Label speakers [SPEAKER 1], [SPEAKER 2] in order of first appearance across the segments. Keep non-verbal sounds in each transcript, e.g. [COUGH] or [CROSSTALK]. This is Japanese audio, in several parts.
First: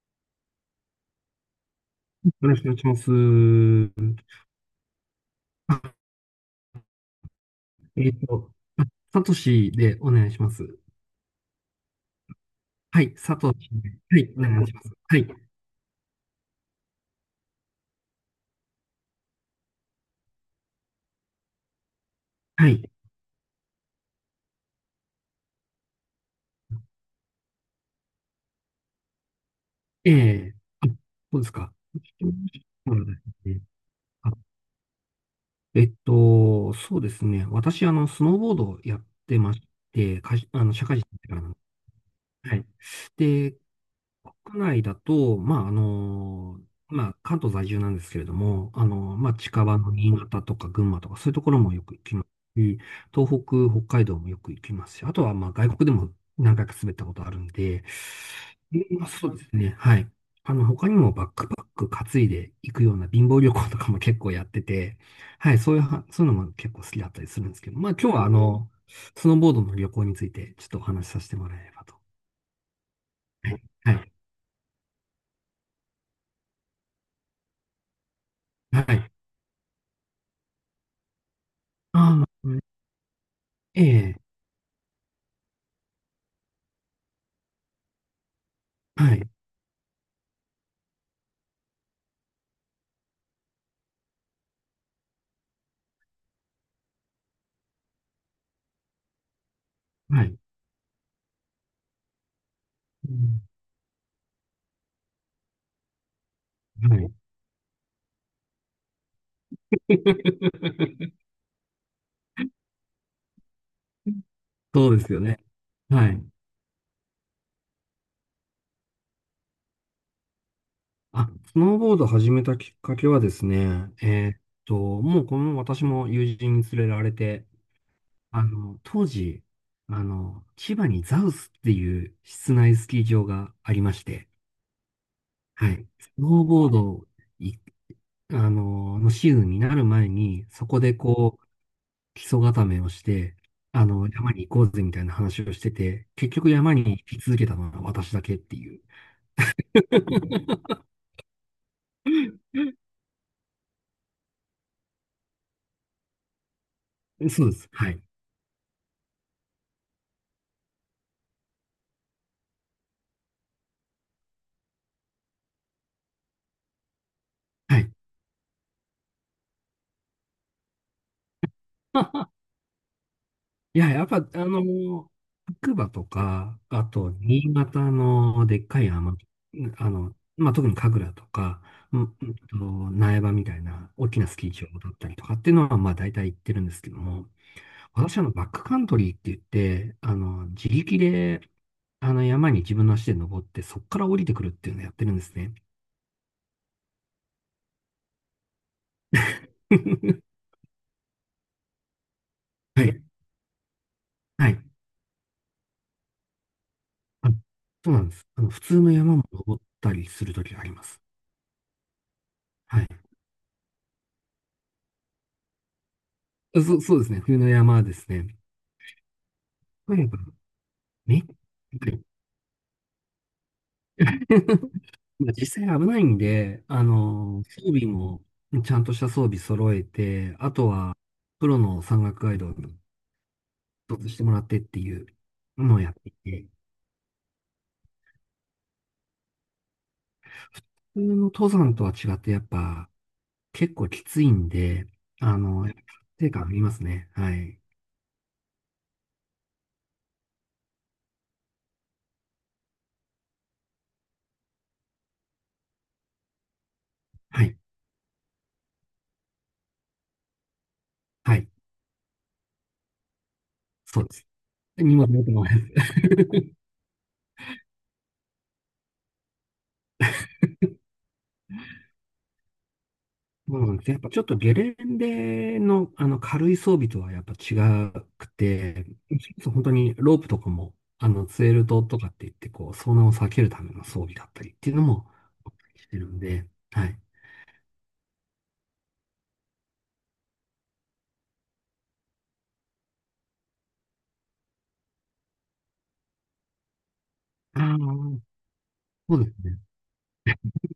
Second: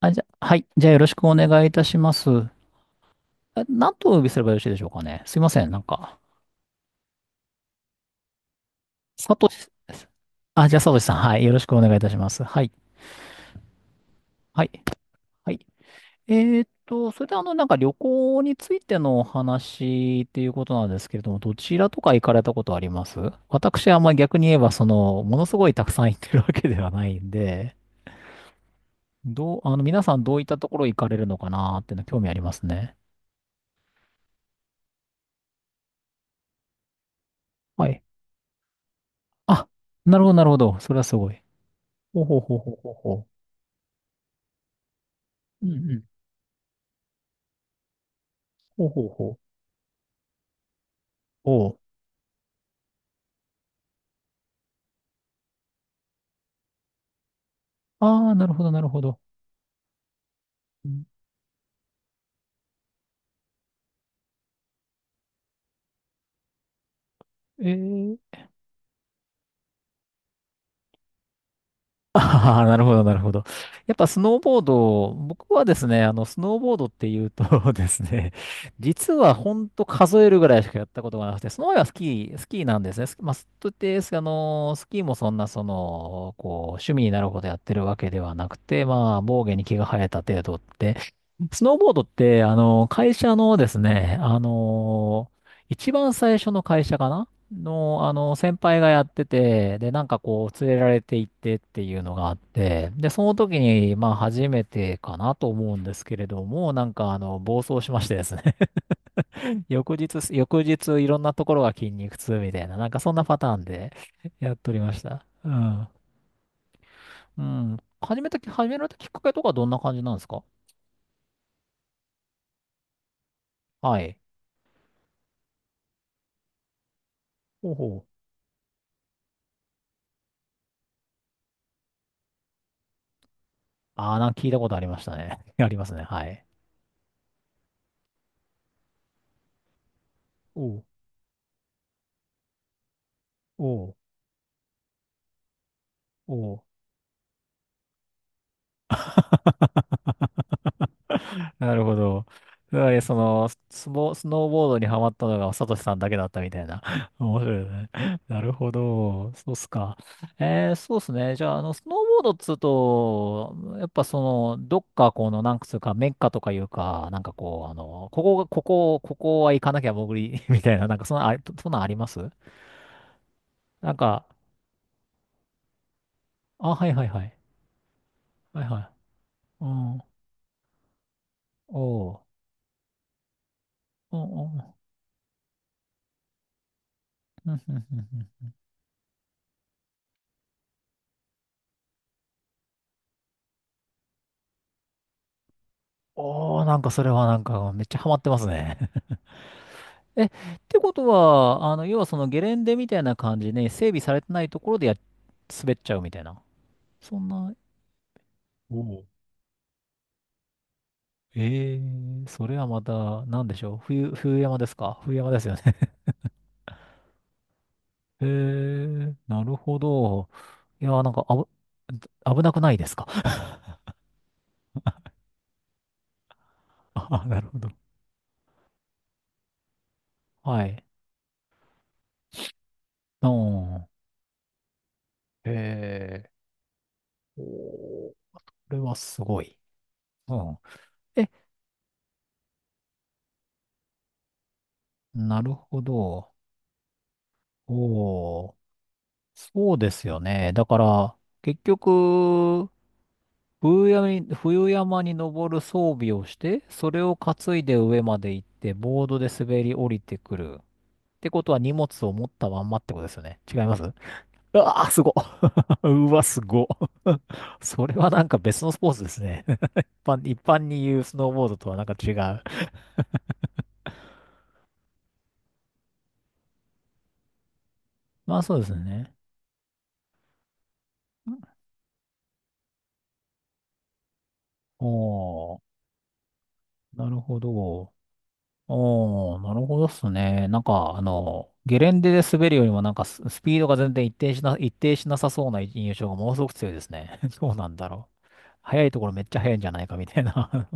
[SPEAKER 1] あ、はい。じゃあよろしくお願いいたします。
[SPEAKER 2] よろしくお願いします。
[SPEAKER 1] あ、何とお呼
[SPEAKER 2] [LAUGHS]
[SPEAKER 1] びすればよろしいでしょうかね。すいません。
[SPEAKER 2] あえっと、[LAUGHS] あサト
[SPEAKER 1] サトシ、
[SPEAKER 2] シでお願いしま
[SPEAKER 1] あ、じゃ
[SPEAKER 2] す。
[SPEAKER 1] あサトシさん。はい。よろしくお願いいたします。はい。
[SPEAKER 2] はい、サトシで。はい、お願
[SPEAKER 1] は
[SPEAKER 2] い
[SPEAKER 1] い。
[SPEAKER 2] します。はい、
[SPEAKER 1] はい。えそれで旅行についてのお話っていうことなんですけれども、どちらとか行かれたこ
[SPEAKER 2] は
[SPEAKER 1] とあり
[SPEAKER 2] い。
[SPEAKER 1] ます？私はあんまり逆に言えば、ものすごいたくさん行ってるわけではないんで、どう、あの、皆
[SPEAKER 2] え
[SPEAKER 1] さんどういっ
[SPEAKER 2] え。
[SPEAKER 1] たところ
[SPEAKER 2] あ、
[SPEAKER 1] 行かれるの
[SPEAKER 2] そうで
[SPEAKER 1] か
[SPEAKER 2] すか。
[SPEAKER 1] なーっていうの興
[SPEAKER 2] そ
[SPEAKER 1] 味あ
[SPEAKER 2] う
[SPEAKER 1] りますね。
[SPEAKER 2] ですね。あそうですね。
[SPEAKER 1] は
[SPEAKER 2] 私、
[SPEAKER 1] い。
[SPEAKER 2] スノーボードをやってまし
[SPEAKER 1] あ、な
[SPEAKER 2] て、
[SPEAKER 1] るほど、
[SPEAKER 2] 会
[SPEAKER 1] な
[SPEAKER 2] 社
[SPEAKER 1] るほ
[SPEAKER 2] あの、
[SPEAKER 1] ど。
[SPEAKER 2] 社
[SPEAKER 1] それ
[SPEAKER 2] 会
[SPEAKER 1] は
[SPEAKER 2] 人
[SPEAKER 1] す
[SPEAKER 2] だ
[SPEAKER 1] ご
[SPEAKER 2] か
[SPEAKER 1] い。
[SPEAKER 2] らなんで
[SPEAKER 1] ほうほう
[SPEAKER 2] す。は
[SPEAKER 1] ほう
[SPEAKER 2] い。
[SPEAKER 1] ほうほうほ
[SPEAKER 2] で、国内だと、ま
[SPEAKER 1] う。う
[SPEAKER 2] あ、
[SPEAKER 1] んうん。
[SPEAKER 2] まあ、関東在住なんですけれども、
[SPEAKER 1] ほうほう
[SPEAKER 2] まあ、
[SPEAKER 1] ほう。
[SPEAKER 2] 近場の新潟とか群馬とか、そういうところ
[SPEAKER 1] お
[SPEAKER 2] もよ
[SPEAKER 1] う。
[SPEAKER 2] く行きますし、東北、北海道もよく行きますし、あとは、まあ、外国でも何回か滑ったことあるんで。
[SPEAKER 1] ああ、なるほど、な
[SPEAKER 2] で
[SPEAKER 1] るほ
[SPEAKER 2] まあ、
[SPEAKER 1] ど。
[SPEAKER 2] そうですね、はい。
[SPEAKER 1] う
[SPEAKER 2] 他に
[SPEAKER 1] ん、
[SPEAKER 2] もバックパック担いで行くような貧乏旅行とかも結構やってて、はい、そういうは、そういうのも結構好きだったりするんです
[SPEAKER 1] え
[SPEAKER 2] けど、まあ、今日は、
[SPEAKER 1] ー。
[SPEAKER 2] スノーボードの旅行について、ちょっとお話しさせてもらえればと。
[SPEAKER 1] ああ、なるほど、なるほど。
[SPEAKER 2] はい。
[SPEAKER 1] やっ
[SPEAKER 2] は
[SPEAKER 1] ぱ
[SPEAKER 2] い。
[SPEAKER 1] スノーボード、僕はですね、スノーボードっていうと [LAUGHS] ですね、
[SPEAKER 2] はい。
[SPEAKER 1] 実はほんと数えるぐらいしかやったことがなくて、その前はスキ
[SPEAKER 2] ああ、
[SPEAKER 1] ー、ス
[SPEAKER 2] うん。
[SPEAKER 1] キーなんですね。スまあ、スと
[SPEAKER 2] え
[SPEAKER 1] 言って、
[SPEAKER 2] え、
[SPEAKER 1] スキーもそんな、趣味になるほどやってるわけではなくて、
[SPEAKER 2] は
[SPEAKER 1] まあ、
[SPEAKER 2] い、
[SPEAKER 1] 防御に毛が生えた程度って、スノーボードって、会社のですね、一番最初の会社かなの、先輩がやってて、で、
[SPEAKER 2] はい、
[SPEAKER 1] 連れられて行ってっていうのがあって、で、
[SPEAKER 2] う
[SPEAKER 1] その
[SPEAKER 2] ん、
[SPEAKER 1] 時に、まあ、初めてかなと思うんですけれども、
[SPEAKER 2] はい。
[SPEAKER 1] 暴走しましてですね、[LAUGHS] 翌日、い
[SPEAKER 2] [LAUGHS]
[SPEAKER 1] ろんなところが筋肉痛みたいな、なんかそんなパターンで [LAUGHS] やっており
[SPEAKER 2] そ
[SPEAKER 1] ま
[SPEAKER 2] う
[SPEAKER 1] し
[SPEAKER 2] ですよ
[SPEAKER 1] た。
[SPEAKER 2] ね。
[SPEAKER 1] うん。
[SPEAKER 2] はい。
[SPEAKER 1] うん。始められたきっかけとかどんな感じなんですか？
[SPEAKER 2] あ、スノーボード始めたきっかけはですね、
[SPEAKER 1] はい。
[SPEAKER 2] と、もうこの私も友人に連れられて、
[SPEAKER 1] ほうほう。
[SPEAKER 2] 当時、千葉にザウスっていう室内スキー場がありまし
[SPEAKER 1] ああ、
[SPEAKER 2] て、
[SPEAKER 1] なんか聞いたことありましたね。[LAUGHS] あ
[SPEAKER 2] は
[SPEAKER 1] りま
[SPEAKER 2] い。
[SPEAKER 1] すね。
[SPEAKER 2] ス
[SPEAKER 1] は
[SPEAKER 2] ノ
[SPEAKER 1] い。
[SPEAKER 2] ーボードい、あの、のシーズンになる前に、そ
[SPEAKER 1] お
[SPEAKER 2] こ
[SPEAKER 1] う、
[SPEAKER 2] で基礎固めをして、
[SPEAKER 1] おう、
[SPEAKER 2] 山に行こうぜみたいな話をしてて、結局
[SPEAKER 1] おう。
[SPEAKER 2] 山に行き続けたのは私だけっていう。
[SPEAKER 1] [LAUGHS]
[SPEAKER 2] [LAUGHS]
[SPEAKER 1] なるほど。つまり、スノーボードにハマったのが、サトシさんだけだったみたいな。[LAUGHS] 面
[SPEAKER 2] そうで
[SPEAKER 1] 白い
[SPEAKER 2] す。
[SPEAKER 1] ね。
[SPEAKER 2] はい。
[SPEAKER 1] なるほど。そうっすか。そうっすね。じゃあ、スノーボードっつうと、やっぱその、どっかこの、なんつうか、メッカとかいうか、
[SPEAKER 2] はい。
[SPEAKER 1] ここは行かなきゃ潜り、[LAUGHS] みたいな、なんかそんな、そんなんありま
[SPEAKER 2] [LAUGHS]
[SPEAKER 1] す？
[SPEAKER 2] いや、
[SPEAKER 1] なん
[SPEAKER 2] やっぱ、
[SPEAKER 1] か、
[SPEAKER 2] 白馬とか、
[SPEAKER 1] あ、
[SPEAKER 2] あ
[SPEAKER 1] はいはい
[SPEAKER 2] と、
[SPEAKER 1] はい。
[SPEAKER 2] 新潟ので
[SPEAKER 1] はい
[SPEAKER 2] っ
[SPEAKER 1] は
[SPEAKER 2] かい
[SPEAKER 1] い。
[SPEAKER 2] 山、
[SPEAKER 1] うん。
[SPEAKER 2] まあ、特に神楽とか、う
[SPEAKER 1] お
[SPEAKER 2] んうん
[SPEAKER 1] う。
[SPEAKER 2] と苗場みたいな大
[SPEAKER 1] お
[SPEAKER 2] きなスキー場
[SPEAKER 1] お。
[SPEAKER 2] だったりとかっていうのは、まあ、大体行ってるんですけども、
[SPEAKER 1] うんうんうん
[SPEAKER 2] 私、バ
[SPEAKER 1] う
[SPEAKER 2] ッ
[SPEAKER 1] ん。
[SPEAKER 2] クカントリーって言って、自力で、山に自分の足で登って、そこから降りてくるっていうのをやってるんですね。
[SPEAKER 1] おー、なんかそれはなんかめっちゃハマってますね。[LAUGHS] え、っ
[SPEAKER 2] [LAUGHS]
[SPEAKER 1] てことは、要はそのゲレンデ
[SPEAKER 2] は
[SPEAKER 1] みたい
[SPEAKER 2] い。
[SPEAKER 1] な感じで整備されてない
[SPEAKER 2] は
[SPEAKER 1] と
[SPEAKER 2] い。
[SPEAKER 1] ころで滑っちゃうみたいな。そん
[SPEAKER 2] あ、
[SPEAKER 1] な。
[SPEAKER 2] そうなんです。普
[SPEAKER 1] お
[SPEAKER 2] 通の
[SPEAKER 1] お。
[SPEAKER 2] 山も登ったりするときがあります。
[SPEAKER 1] ええー、それはま
[SPEAKER 2] はい。
[SPEAKER 1] た、なんでしょう。冬山ですか？冬山ですよね。
[SPEAKER 2] そうですね。冬の山です
[SPEAKER 1] [LAUGHS] え
[SPEAKER 2] ね。
[SPEAKER 1] ー、なるほ
[SPEAKER 2] とにか
[SPEAKER 1] ど。
[SPEAKER 2] く、
[SPEAKER 1] いやー、なん
[SPEAKER 2] め、
[SPEAKER 1] か危なくないですか？
[SPEAKER 2] [LAUGHS] まあ実際危ないんで、
[SPEAKER 1] [LAUGHS] あ、なるほ
[SPEAKER 2] 装
[SPEAKER 1] ど。
[SPEAKER 2] 備も、ちゃんとした装備揃えて、あ
[SPEAKER 1] は
[SPEAKER 2] と
[SPEAKER 1] い。
[SPEAKER 2] は、プロの山岳ガイドを一
[SPEAKER 1] うん。
[SPEAKER 2] つしてもらってっていうのをやってい
[SPEAKER 1] え
[SPEAKER 2] て、
[SPEAKER 1] ー、おー、これはすごい。うん。
[SPEAKER 2] 普通の
[SPEAKER 1] え、
[SPEAKER 2] 登山とは違って、やっぱ結構きついんで、
[SPEAKER 1] なる
[SPEAKER 2] やっ
[SPEAKER 1] ほ
[SPEAKER 2] ぱ達成
[SPEAKER 1] ど。
[SPEAKER 2] 感ありますね。はい。
[SPEAKER 1] おー、そうですよね。だから、結局、冬山に登る装備をして、それを
[SPEAKER 2] は
[SPEAKER 1] 担
[SPEAKER 2] い。
[SPEAKER 1] いで上まで行って、ボードで滑り降りてくる。って
[SPEAKER 2] は
[SPEAKER 1] こ
[SPEAKER 2] い。
[SPEAKER 1] とは荷物を持ったまんまってことですよね。違いますう？
[SPEAKER 2] そうです。
[SPEAKER 1] わー、
[SPEAKER 2] 荷
[SPEAKER 1] す
[SPEAKER 2] 物
[SPEAKER 1] ごっ。
[SPEAKER 2] 持ってもらえる。
[SPEAKER 1] [LAUGHS]
[SPEAKER 2] [LAUGHS]
[SPEAKER 1] うわ、すごっ。[LAUGHS] それはなんか別のスポーツですね。[LAUGHS] 一般に言うスノーボードとはなんか違う。
[SPEAKER 2] そうなんです。やっぱちょっとゲレンデの、あの軽い装備とはやっぱ違く
[SPEAKER 1] まあそうです
[SPEAKER 2] て、
[SPEAKER 1] ね。
[SPEAKER 2] そう本当にロープとかも、ツエルトとかって言って、こう、遭難を避けるための装備だったりっていうのも、
[SPEAKER 1] おー、
[SPEAKER 2] してるんで、はい。
[SPEAKER 1] なるほど。おー、なるほどっすね。なんか、ゲレンデで滑るよりも、なんかスピードが全然一定しなさそうな印象がものすごく強いですね。[LAUGHS] どう
[SPEAKER 2] あ
[SPEAKER 1] なんだろう。
[SPEAKER 2] あ、
[SPEAKER 1] 速いところ
[SPEAKER 2] そ
[SPEAKER 1] め
[SPEAKER 2] う
[SPEAKER 1] っ
[SPEAKER 2] です
[SPEAKER 1] ちゃ速い
[SPEAKER 2] ね。
[SPEAKER 1] んじゃないかみたいな。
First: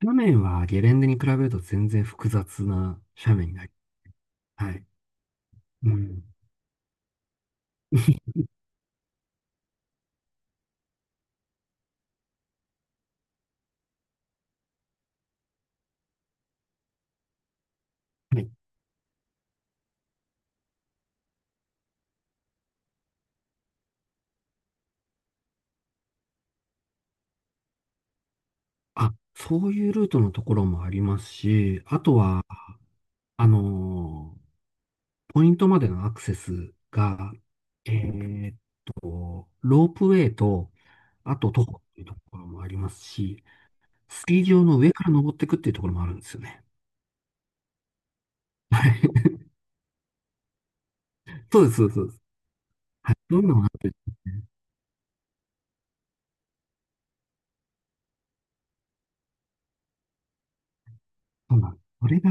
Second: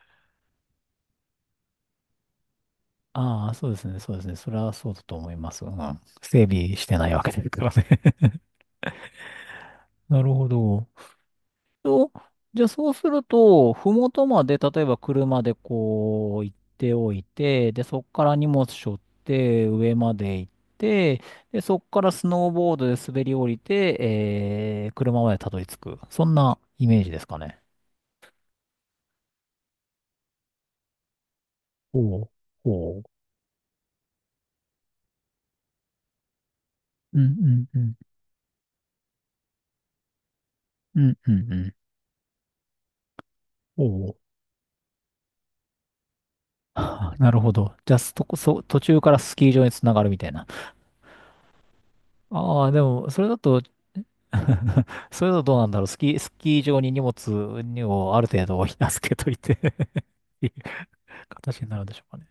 [SPEAKER 2] 斜面はゲレンデに比べると全然複雑な
[SPEAKER 1] [LAUGHS]
[SPEAKER 2] 斜
[SPEAKER 1] あ
[SPEAKER 2] 面
[SPEAKER 1] あ、
[SPEAKER 2] にな
[SPEAKER 1] そう
[SPEAKER 2] り、
[SPEAKER 1] ですね、そうですね。それ
[SPEAKER 2] は
[SPEAKER 1] は
[SPEAKER 2] い。
[SPEAKER 1] そうだと思います。うん。
[SPEAKER 2] うん。
[SPEAKER 1] 整備してないわけですからね。[LAUGHS] なるほど。と、じゃあそうすると、ふもとまで、例えば車で行っておいて、で、そこから
[SPEAKER 2] は
[SPEAKER 1] 荷
[SPEAKER 2] い。
[SPEAKER 1] 物背負って上まで行って、で、そこからスノーボードで滑り降りて、車までたどり着く。そんなイメージですかね。
[SPEAKER 2] あ、そういうルートのところもありますし、あと
[SPEAKER 1] おう、
[SPEAKER 2] は、
[SPEAKER 1] おう。
[SPEAKER 2] あのーポイントまでのアクセス
[SPEAKER 1] うん
[SPEAKER 2] が、
[SPEAKER 1] うんう
[SPEAKER 2] え
[SPEAKER 1] ん。
[SPEAKER 2] ーっロープウェイと、
[SPEAKER 1] うんう
[SPEAKER 2] あと
[SPEAKER 1] んう
[SPEAKER 2] 徒
[SPEAKER 1] ん。
[SPEAKER 2] 歩っていうところもありますし、
[SPEAKER 1] おう。
[SPEAKER 2] スキー場の上から登っていくっていうところもあるんですよね。
[SPEAKER 1] [LAUGHS] なるほど。じゃあ、そこ、そ、
[SPEAKER 2] [LAUGHS]
[SPEAKER 1] 途
[SPEAKER 2] は
[SPEAKER 1] 中から
[SPEAKER 2] い。
[SPEAKER 1] スキー場につながるみたいな。
[SPEAKER 2] そうです、そうです。そうです。
[SPEAKER 1] ああ、でも、
[SPEAKER 2] はい。
[SPEAKER 1] それ
[SPEAKER 2] そ
[SPEAKER 1] だ
[SPEAKER 2] ういうの
[SPEAKER 1] と
[SPEAKER 2] が、
[SPEAKER 1] [LAUGHS] それだとどうなんだろう。スキー場に荷物をある程度預けといて [LAUGHS] っていう
[SPEAKER 2] そう
[SPEAKER 1] 形
[SPEAKER 2] な
[SPEAKER 1] にな
[SPEAKER 2] ん
[SPEAKER 1] るんでしょ
[SPEAKER 2] そ
[SPEAKER 1] うか
[SPEAKER 2] れ
[SPEAKER 1] ね。
[SPEAKER 2] が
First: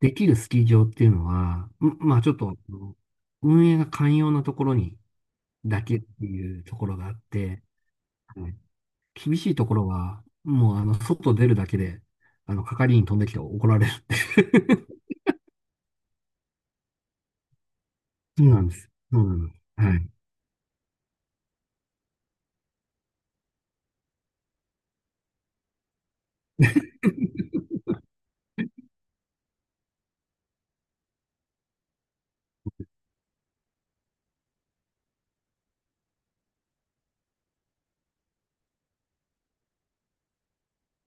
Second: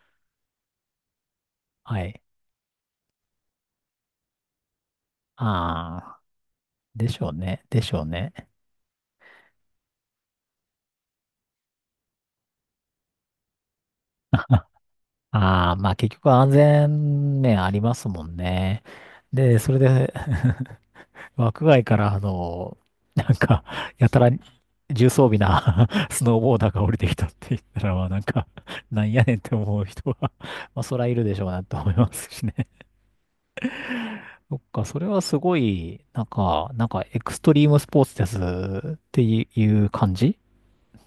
[SPEAKER 2] できるスキー場っていうのは、
[SPEAKER 1] は
[SPEAKER 2] ま
[SPEAKER 1] い。
[SPEAKER 2] あちょっと、運営が寛容なところに
[SPEAKER 1] あ
[SPEAKER 2] だけっ
[SPEAKER 1] あ、
[SPEAKER 2] ていうところが
[SPEAKER 1] で
[SPEAKER 2] あっ
[SPEAKER 1] しょう
[SPEAKER 2] て、
[SPEAKER 1] ね。でしょうね。
[SPEAKER 2] はい。厳しいところは、もう外出るだけで、係員飛んできて怒られるって。
[SPEAKER 1] [LAUGHS] ああ、まあ結局安全面ありますもん
[SPEAKER 2] [LAUGHS] そうなんで
[SPEAKER 1] ね。
[SPEAKER 2] す。そうなんで
[SPEAKER 1] で、
[SPEAKER 2] す。
[SPEAKER 1] それ
[SPEAKER 2] はい。
[SPEAKER 1] で [LAUGHS] 枠外から、なんか、やたら重装備な [LAUGHS] スノーボーダーが降りてきたって言ったら、まあなんか、なんやねんって思う人は、まあそらいるでしょうなと思いますしね。そっか、それはすごい、なんかエクストリームスポーツですっていう感じ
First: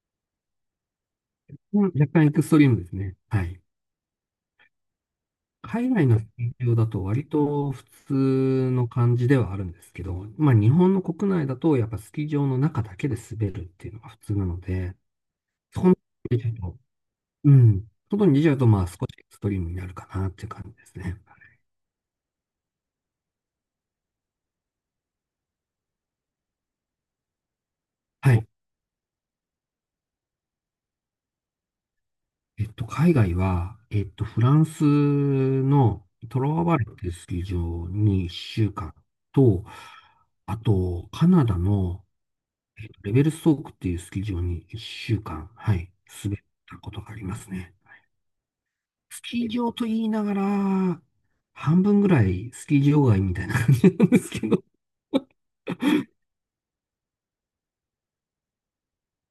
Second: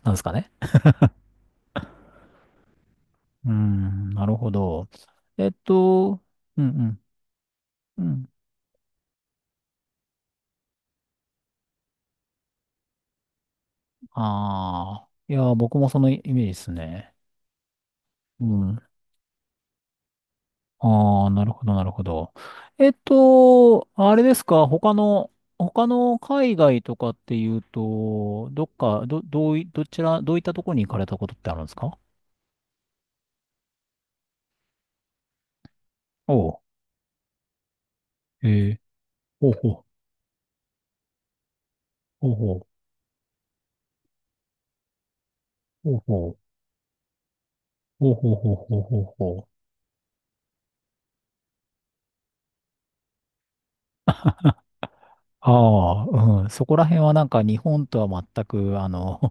[SPEAKER 1] なんですかね。
[SPEAKER 2] うん、若干エクストリームですね。は
[SPEAKER 1] うー
[SPEAKER 2] い。
[SPEAKER 1] ん、なるほど。えっ
[SPEAKER 2] 海外の
[SPEAKER 1] と、
[SPEAKER 2] 企
[SPEAKER 1] う
[SPEAKER 2] 業だ
[SPEAKER 1] ん
[SPEAKER 2] と割と普
[SPEAKER 1] うん、うん。
[SPEAKER 2] 通の感じではあるんですけど、まあ日本の国内だとやっぱスキー場の中だけで滑るっていうのが普通なので、
[SPEAKER 1] ああ、いやー、僕
[SPEAKER 2] そ
[SPEAKER 1] も
[SPEAKER 2] こに
[SPEAKER 1] そのイ
[SPEAKER 2] 出
[SPEAKER 1] メー
[SPEAKER 2] ち
[SPEAKER 1] ジ
[SPEAKER 2] ゃ
[SPEAKER 1] で
[SPEAKER 2] う
[SPEAKER 1] す
[SPEAKER 2] と、
[SPEAKER 1] ね。
[SPEAKER 2] うん。外に出
[SPEAKER 1] う
[SPEAKER 2] ちゃうと
[SPEAKER 1] ん。
[SPEAKER 2] まあ少しエクストリームになるかなっていう感じですね。
[SPEAKER 1] ああ、なるほど、なるほど。あれですか、他の海外とかっていう
[SPEAKER 2] はい。
[SPEAKER 1] と、どっか、ど、どうい、どちら、どういったところに行かれたことってあるんですか？
[SPEAKER 2] 海外は、フランスのト
[SPEAKER 1] お
[SPEAKER 2] ロ
[SPEAKER 1] う。
[SPEAKER 2] ワバレッっていうスキー場に
[SPEAKER 1] え
[SPEAKER 2] 1週
[SPEAKER 1] ー、
[SPEAKER 2] 間
[SPEAKER 1] ほう
[SPEAKER 2] と、
[SPEAKER 1] ほう、
[SPEAKER 2] あと、カナダの
[SPEAKER 1] ほうほう、
[SPEAKER 2] レベルストークっていうスキー場に1週間、はい、
[SPEAKER 1] ほう
[SPEAKER 2] 滑
[SPEAKER 1] ほ
[SPEAKER 2] っ
[SPEAKER 1] う。
[SPEAKER 2] たことがありますね。
[SPEAKER 1] ほうほうほうほうほう
[SPEAKER 2] ス
[SPEAKER 1] ほ
[SPEAKER 2] キ
[SPEAKER 1] う。
[SPEAKER 2] ー場と言いながら、半分ぐらいスキー場外みたいな感じなんですけど、
[SPEAKER 1] ああ、うん。そこら辺はなんか日本とは全く、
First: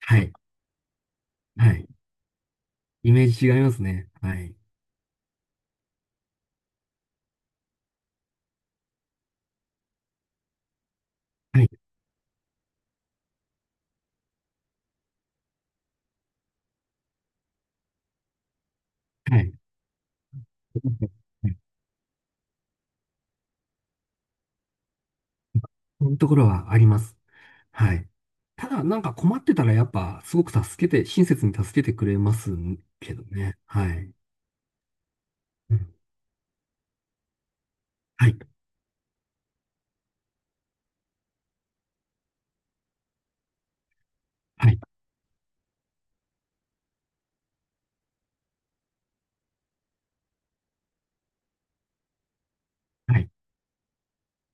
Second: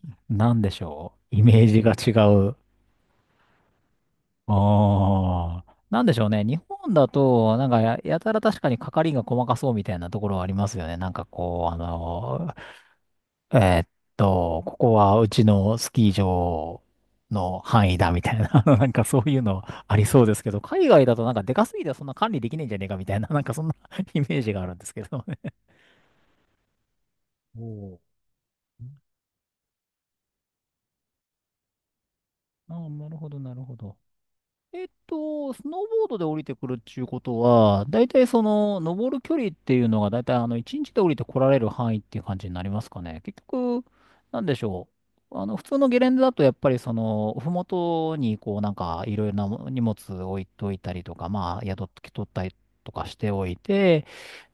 [SPEAKER 2] は い、
[SPEAKER 1] なんでしょう。イメー
[SPEAKER 2] は
[SPEAKER 1] ジ
[SPEAKER 2] い。
[SPEAKER 1] が違う。
[SPEAKER 2] イメージ違いますね。はい、
[SPEAKER 1] ああ。なんでしょうね。日本だと、なんかやたら確かに係が細かそうみたいなところはありますよね。
[SPEAKER 2] はい、
[SPEAKER 1] えーっここはうちのスキー場の範囲だみたいな、[LAUGHS] なんかそうい
[SPEAKER 2] は
[SPEAKER 1] う
[SPEAKER 2] い。
[SPEAKER 1] のありそうですけど、海外だとなんかでかすぎてそんな管理できねえんじゃねえかみたいな、なんかそんな [LAUGHS] イメージがあるんですけどね。
[SPEAKER 2] こういうところはあります。
[SPEAKER 1] お
[SPEAKER 2] は
[SPEAKER 1] ー、
[SPEAKER 2] い。ただ、なんか困ってたらやっぱ、すごく助けて、親切に助けてくれます
[SPEAKER 1] ああ、な
[SPEAKER 2] け
[SPEAKER 1] る
[SPEAKER 2] ど
[SPEAKER 1] ほど、な
[SPEAKER 2] ね。
[SPEAKER 1] るほ
[SPEAKER 2] は
[SPEAKER 1] ど。
[SPEAKER 2] い。
[SPEAKER 1] スノー
[SPEAKER 2] うん。
[SPEAKER 1] ボードで降りてくるっていうことは、だいたい
[SPEAKER 2] はい。
[SPEAKER 1] 登る距離っていうのが、だいたい1日で降りてこられる範囲っていう感じになりますかね。結局、なんでし
[SPEAKER 2] はい。
[SPEAKER 1] ょう。普通のゲレンデだと、やっぱりふもとに、いろいろな荷物置いといたりとか、まあ、宿取ったりとかし
[SPEAKER 2] はい。
[SPEAKER 1] ておいて、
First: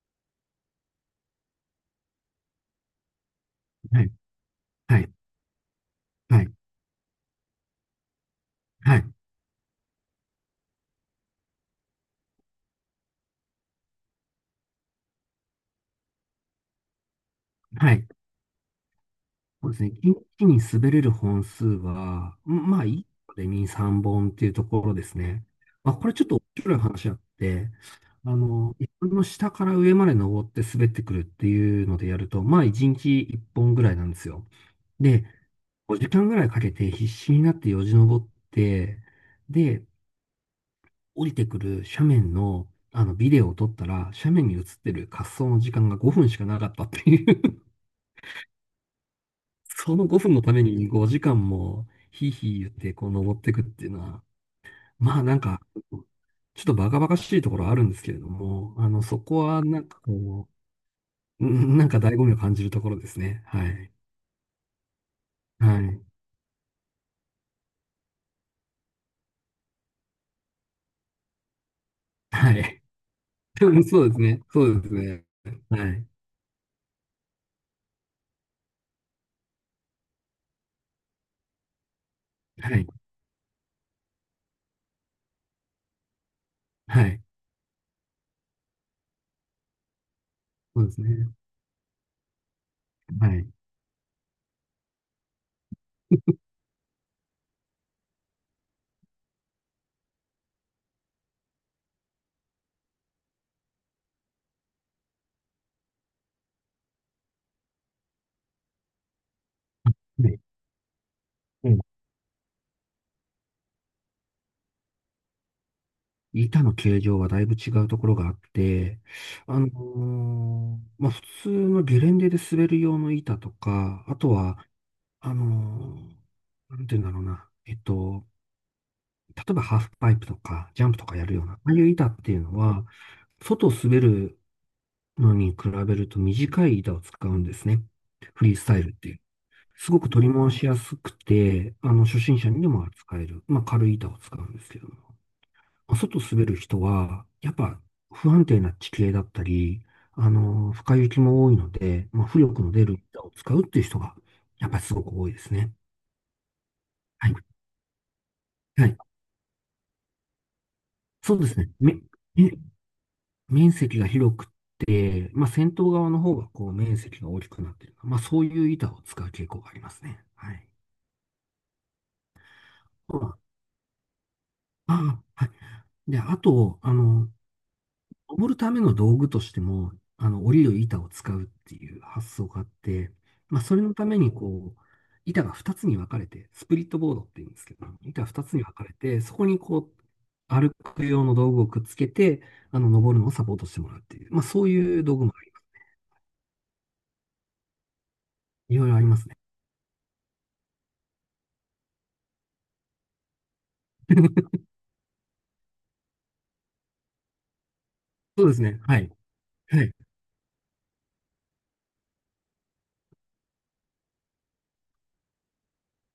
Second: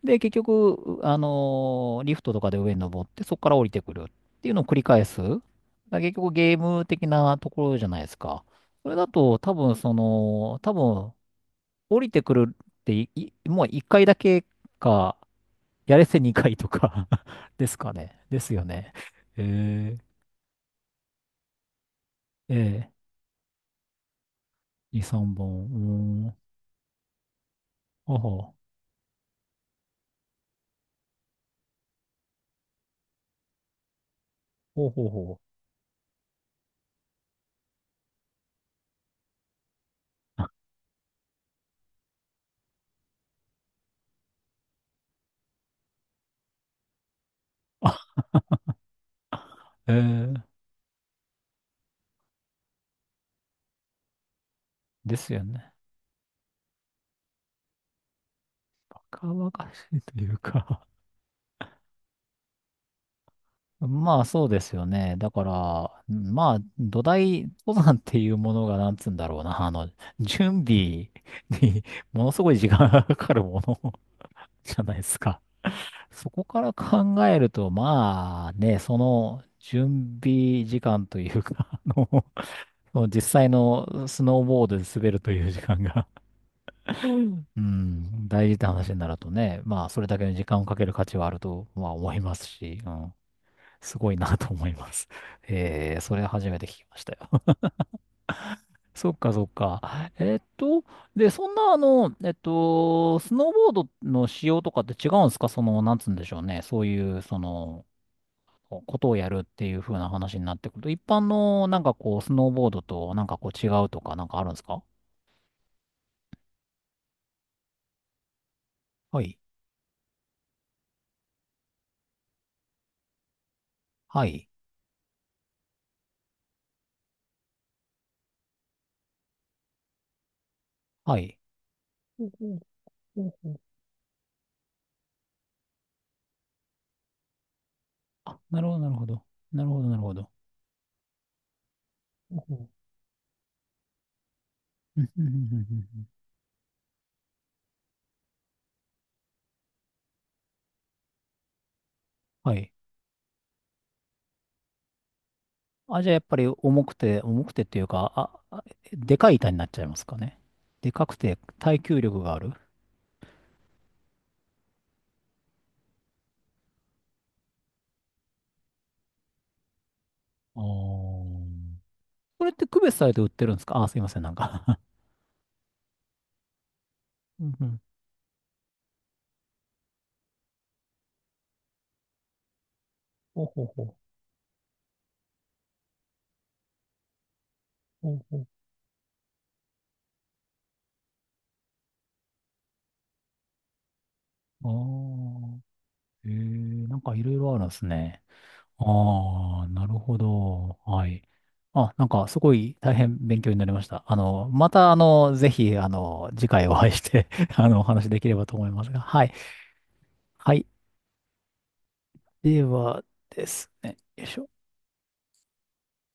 [SPEAKER 1] で、結局、リフトとかで上に登って、そこから降りてくる
[SPEAKER 2] はい。
[SPEAKER 1] っていうのを繰り
[SPEAKER 2] は
[SPEAKER 1] 返
[SPEAKER 2] い。
[SPEAKER 1] す。だから結局
[SPEAKER 2] はい。
[SPEAKER 1] ゲーム的なところじゃないですか。それ
[SPEAKER 2] は
[SPEAKER 1] だ
[SPEAKER 2] い。
[SPEAKER 1] と、多分降りてくるってい、いもう一回だけか、やれせ二回とか [LAUGHS] ですか
[SPEAKER 2] はい。
[SPEAKER 1] ね。ですよね。
[SPEAKER 2] そうですね。
[SPEAKER 1] えー、
[SPEAKER 2] 一気に滑れる本数は、うん、まあ、
[SPEAKER 1] ええ、
[SPEAKER 2] 1個で2、3本っていうところ
[SPEAKER 1] 二
[SPEAKER 2] です
[SPEAKER 1] 三
[SPEAKER 2] ね。
[SPEAKER 1] 本。
[SPEAKER 2] まあ、これちょ
[SPEAKER 1] うー
[SPEAKER 2] っ
[SPEAKER 1] ん。
[SPEAKER 2] と面白い話あって、
[SPEAKER 1] ほうほう。
[SPEAKER 2] 一本の下から上まで登って滑ってくるっていうのでやると、まあ、1日1本ぐらいなんですよ。
[SPEAKER 1] ほうほう
[SPEAKER 2] で、
[SPEAKER 1] ほう。
[SPEAKER 2] 5時間ぐらいかけて必死になってよじ登って、で、降りてくる斜面の、あのビデオを撮ったら、斜面に映ってる滑走の時間が5分しかなかったっていう。
[SPEAKER 1] あ、
[SPEAKER 2] [LAUGHS]
[SPEAKER 1] え
[SPEAKER 2] その5分
[SPEAKER 1] ー、
[SPEAKER 2] のために5時間もヒーヒー言ってこう登ってくっていうのは、ま
[SPEAKER 1] で
[SPEAKER 2] あ
[SPEAKER 1] す
[SPEAKER 2] なん
[SPEAKER 1] よ
[SPEAKER 2] か、
[SPEAKER 1] ね。
[SPEAKER 2] ちょっとバカバカしいところはあるんですけれども、そ
[SPEAKER 1] 若
[SPEAKER 2] こ
[SPEAKER 1] 々
[SPEAKER 2] はなん
[SPEAKER 1] し
[SPEAKER 2] か
[SPEAKER 1] いという
[SPEAKER 2] こ
[SPEAKER 1] か
[SPEAKER 2] う、うん、なんか醍醐味を感じるところですね。は
[SPEAKER 1] [LAUGHS]
[SPEAKER 2] い。
[SPEAKER 1] まあそうですよね。だか
[SPEAKER 2] はい。
[SPEAKER 1] ら、まあ土台、登山っていうものがなんつうんだろうな。準備に [LAUGHS] ものすご
[SPEAKER 2] は
[SPEAKER 1] い時
[SPEAKER 2] い。
[SPEAKER 1] 間がかかる
[SPEAKER 2] [LAUGHS]
[SPEAKER 1] も
[SPEAKER 2] そうで
[SPEAKER 1] の
[SPEAKER 2] すね。そ
[SPEAKER 1] じ
[SPEAKER 2] う
[SPEAKER 1] ゃ
[SPEAKER 2] で
[SPEAKER 1] な
[SPEAKER 2] す
[SPEAKER 1] いです
[SPEAKER 2] ね。
[SPEAKER 1] か。
[SPEAKER 2] はい。
[SPEAKER 1] そこから考えると、まあね、その準備時間というか、[LAUGHS]
[SPEAKER 2] はい。
[SPEAKER 1] その実際のスノーボードで滑るという時間が、
[SPEAKER 2] は
[SPEAKER 1] う
[SPEAKER 2] い。
[SPEAKER 1] んうん大事って話になるとね、まあそれだけの時間をか
[SPEAKER 2] そ
[SPEAKER 1] け
[SPEAKER 2] う
[SPEAKER 1] る
[SPEAKER 2] です
[SPEAKER 1] 価値はあ
[SPEAKER 2] ね。
[SPEAKER 1] ると、まあ思いますし、うん、
[SPEAKER 2] はい。
[SPEAKER 1] すごいなと思います。えー、それ初めて聞きましたよ。[LAUGHS] そっかそっか。えーっと、で、そんなスノーボードの仕様とかって違うんですか？なんつうんでしょうね。そういう、ことをやるっていう風な話
[SPEAKER 2] ね、
[SPEAKER 1] になってくると、一般の
[SPEAKER 2] うん。
[SPEAKER 1] スノーボードと違うとかなんかあるんですか？
[SPEAKER 2] 板の形状はだいぶ違うところがあって、
[SPEAKER 1] はい。
[SPEAKER 2] まあ、普通のゲレンデで滑る用の板とか、あ
[SPEAKER 1] は
[SPEAKER 2] と
[SPEAKER 1] い。
[SPEAKER 2] は、あのーなんて言うんだろうな。例えばハーフパイプとか、ジャンプとか
[SPEAKER 1] は
[SPEAKER 2] やる
[SPEAKER 1] い。
[SPEAKER 2] ような、ああいう板っ
[SPEAKER 1] うん
[SPEAKER 2] ていう
[SPEAKER 1] う
[SPEAKER 2] の
[SPEAKER 1] ん
[SPEAKER 2] は、
[SPEAKER 1] うんうん。
[SPEAKER 2] 外を滑るのに比べると短い板を使うんですね。
[SPEAKER 1] あ、
[SPEAKER 2] フリー
[SPEAKER 1] な
[SPEAKER 2] ス
[SPEAKER 1] るほど、
[SPEAKER 2] タイ
[SPEAKER 1] な
[SPEAKER 2] ル
[SPEAKER 1] る
[SPEAKER 2] っ
[SPEAKER 1] ほ
[SPEAKER 2] ていう。
[SPEAKER 1] ど。なるほど、
[SPEAKER 2] す
[SPEAKER 1] な
[SPEAKER 2] ご
[SPEAKER 1] る
[SPEAKER 2] く
[SPEAKER 1] ほ
[SPEAKER 2] 取
[SPEAKER 1] ど。
[SPEAKER 2] り回しやすくて、初
[SPEAKER 1] う
[SPEAKER 2] 心者に
[SPEAKER 1] ん
[SPEAKER 2] でも扱える、まあ、軽い板を使うんですけど、
[SPEAKER 1] うんうんうんうんうんうん。
[SPEAKER 2] 外滑る人は、やっぱ不安定な地形だったり、深い雪も多いので、まあ、浮
[SPEAKER 1] は
[SPEAKER 2] 力の
[SPEAKER 1] い。
[SPEAKER 2] 出る板を使うっていう人が、やっぱりすごく多いですね。
[SPEAKER 1] あ、じゃあやっぱり重くて、
[SPEAKER 2] はい。
[SPEAKER 1] 重くてっていうか、あ
[SPEAKER 2] はい。
[SPEAKER 1] でかい板になっちゃいますかね。でかく
[SPEAKER 2] そ
[SPEAKER 1] て
[SPEAKER 2] うですね。
[SPEAKER 1] 耐久力があ
[SPEAKER 2] め
[SPEAKER 1] る。
[SPEAKER 2] 面積が広くて、まあ、先頭側の方がこう面積が大きくなっている。まあ、そういう板を使う傾向がありますね。は
[SPEAKER 1] あー、
[SPEAKER 2] い。
[SPEAKER 1] これって区別されて売
[SPEAKER 2] ま
[SPEAKER 1] ってるんですか？あ、すいません、なんか
[SPEAKER 2] あ、あ、はい。で、あと、
[SPEAKER 1] [LAUGHS] うんうん。
[SPEAKER 2] 登るための道具としても、折りる板を使うっていう発想があって、
[SPEAKER 1] ほう
[SPEAKER 2] ま
[SPEAKER 1] ほ
[SPEAKER 2] あ、
[SPEAKER 1] う
[SPEAKER 2] そ
[SPEAKER 1] ほ
[SPEAKER 2] れ
[SPEAKER 1] う。
[SPEAKER 2] のために、こう、板が2つに分かれて、スプリットボードって言うんですけど、
[SPEAKER 1] ほ
[SPEAKER 2] 板2
[SPEAKER 1] う
[SPEAKER 2] つに分かれて、そこにこう、歩く用の道具をくっつけて、登るのをサポートしてもらうっていう、まあ、そういう道具もあり、
[SPEAKER 1] ほう。えー、なんかいろいろあるんですね。
[SPEAKER 2] いろいろありますね。
[SPEAKER 1] ああ、なるほど。はい。あ、なんかすごい大変勉強になりました。
[SPEAKER 2] [LAUGHS]
[SPEAKER 1] またぜひ、次回お会いして [LAUGHS] お話できれ
[SPEAKER 2] そ
[SPEAKER 1] ば
[SPEAKER 2] うで
[SPEAKER 1] と
[SPEAKER 2] す
[SPEAKER 1] 思い
[SPEAKER 2] ね。
[SPEAKER 1] ます
[SPEAKER 2] は
[SPEAKER 1] が。
[SPEAKER 2] い。
[SPEAKER 1] はい。
[SPEAKER 2] はい
[SPEAKER 1] はい。ではですね。よいしょ。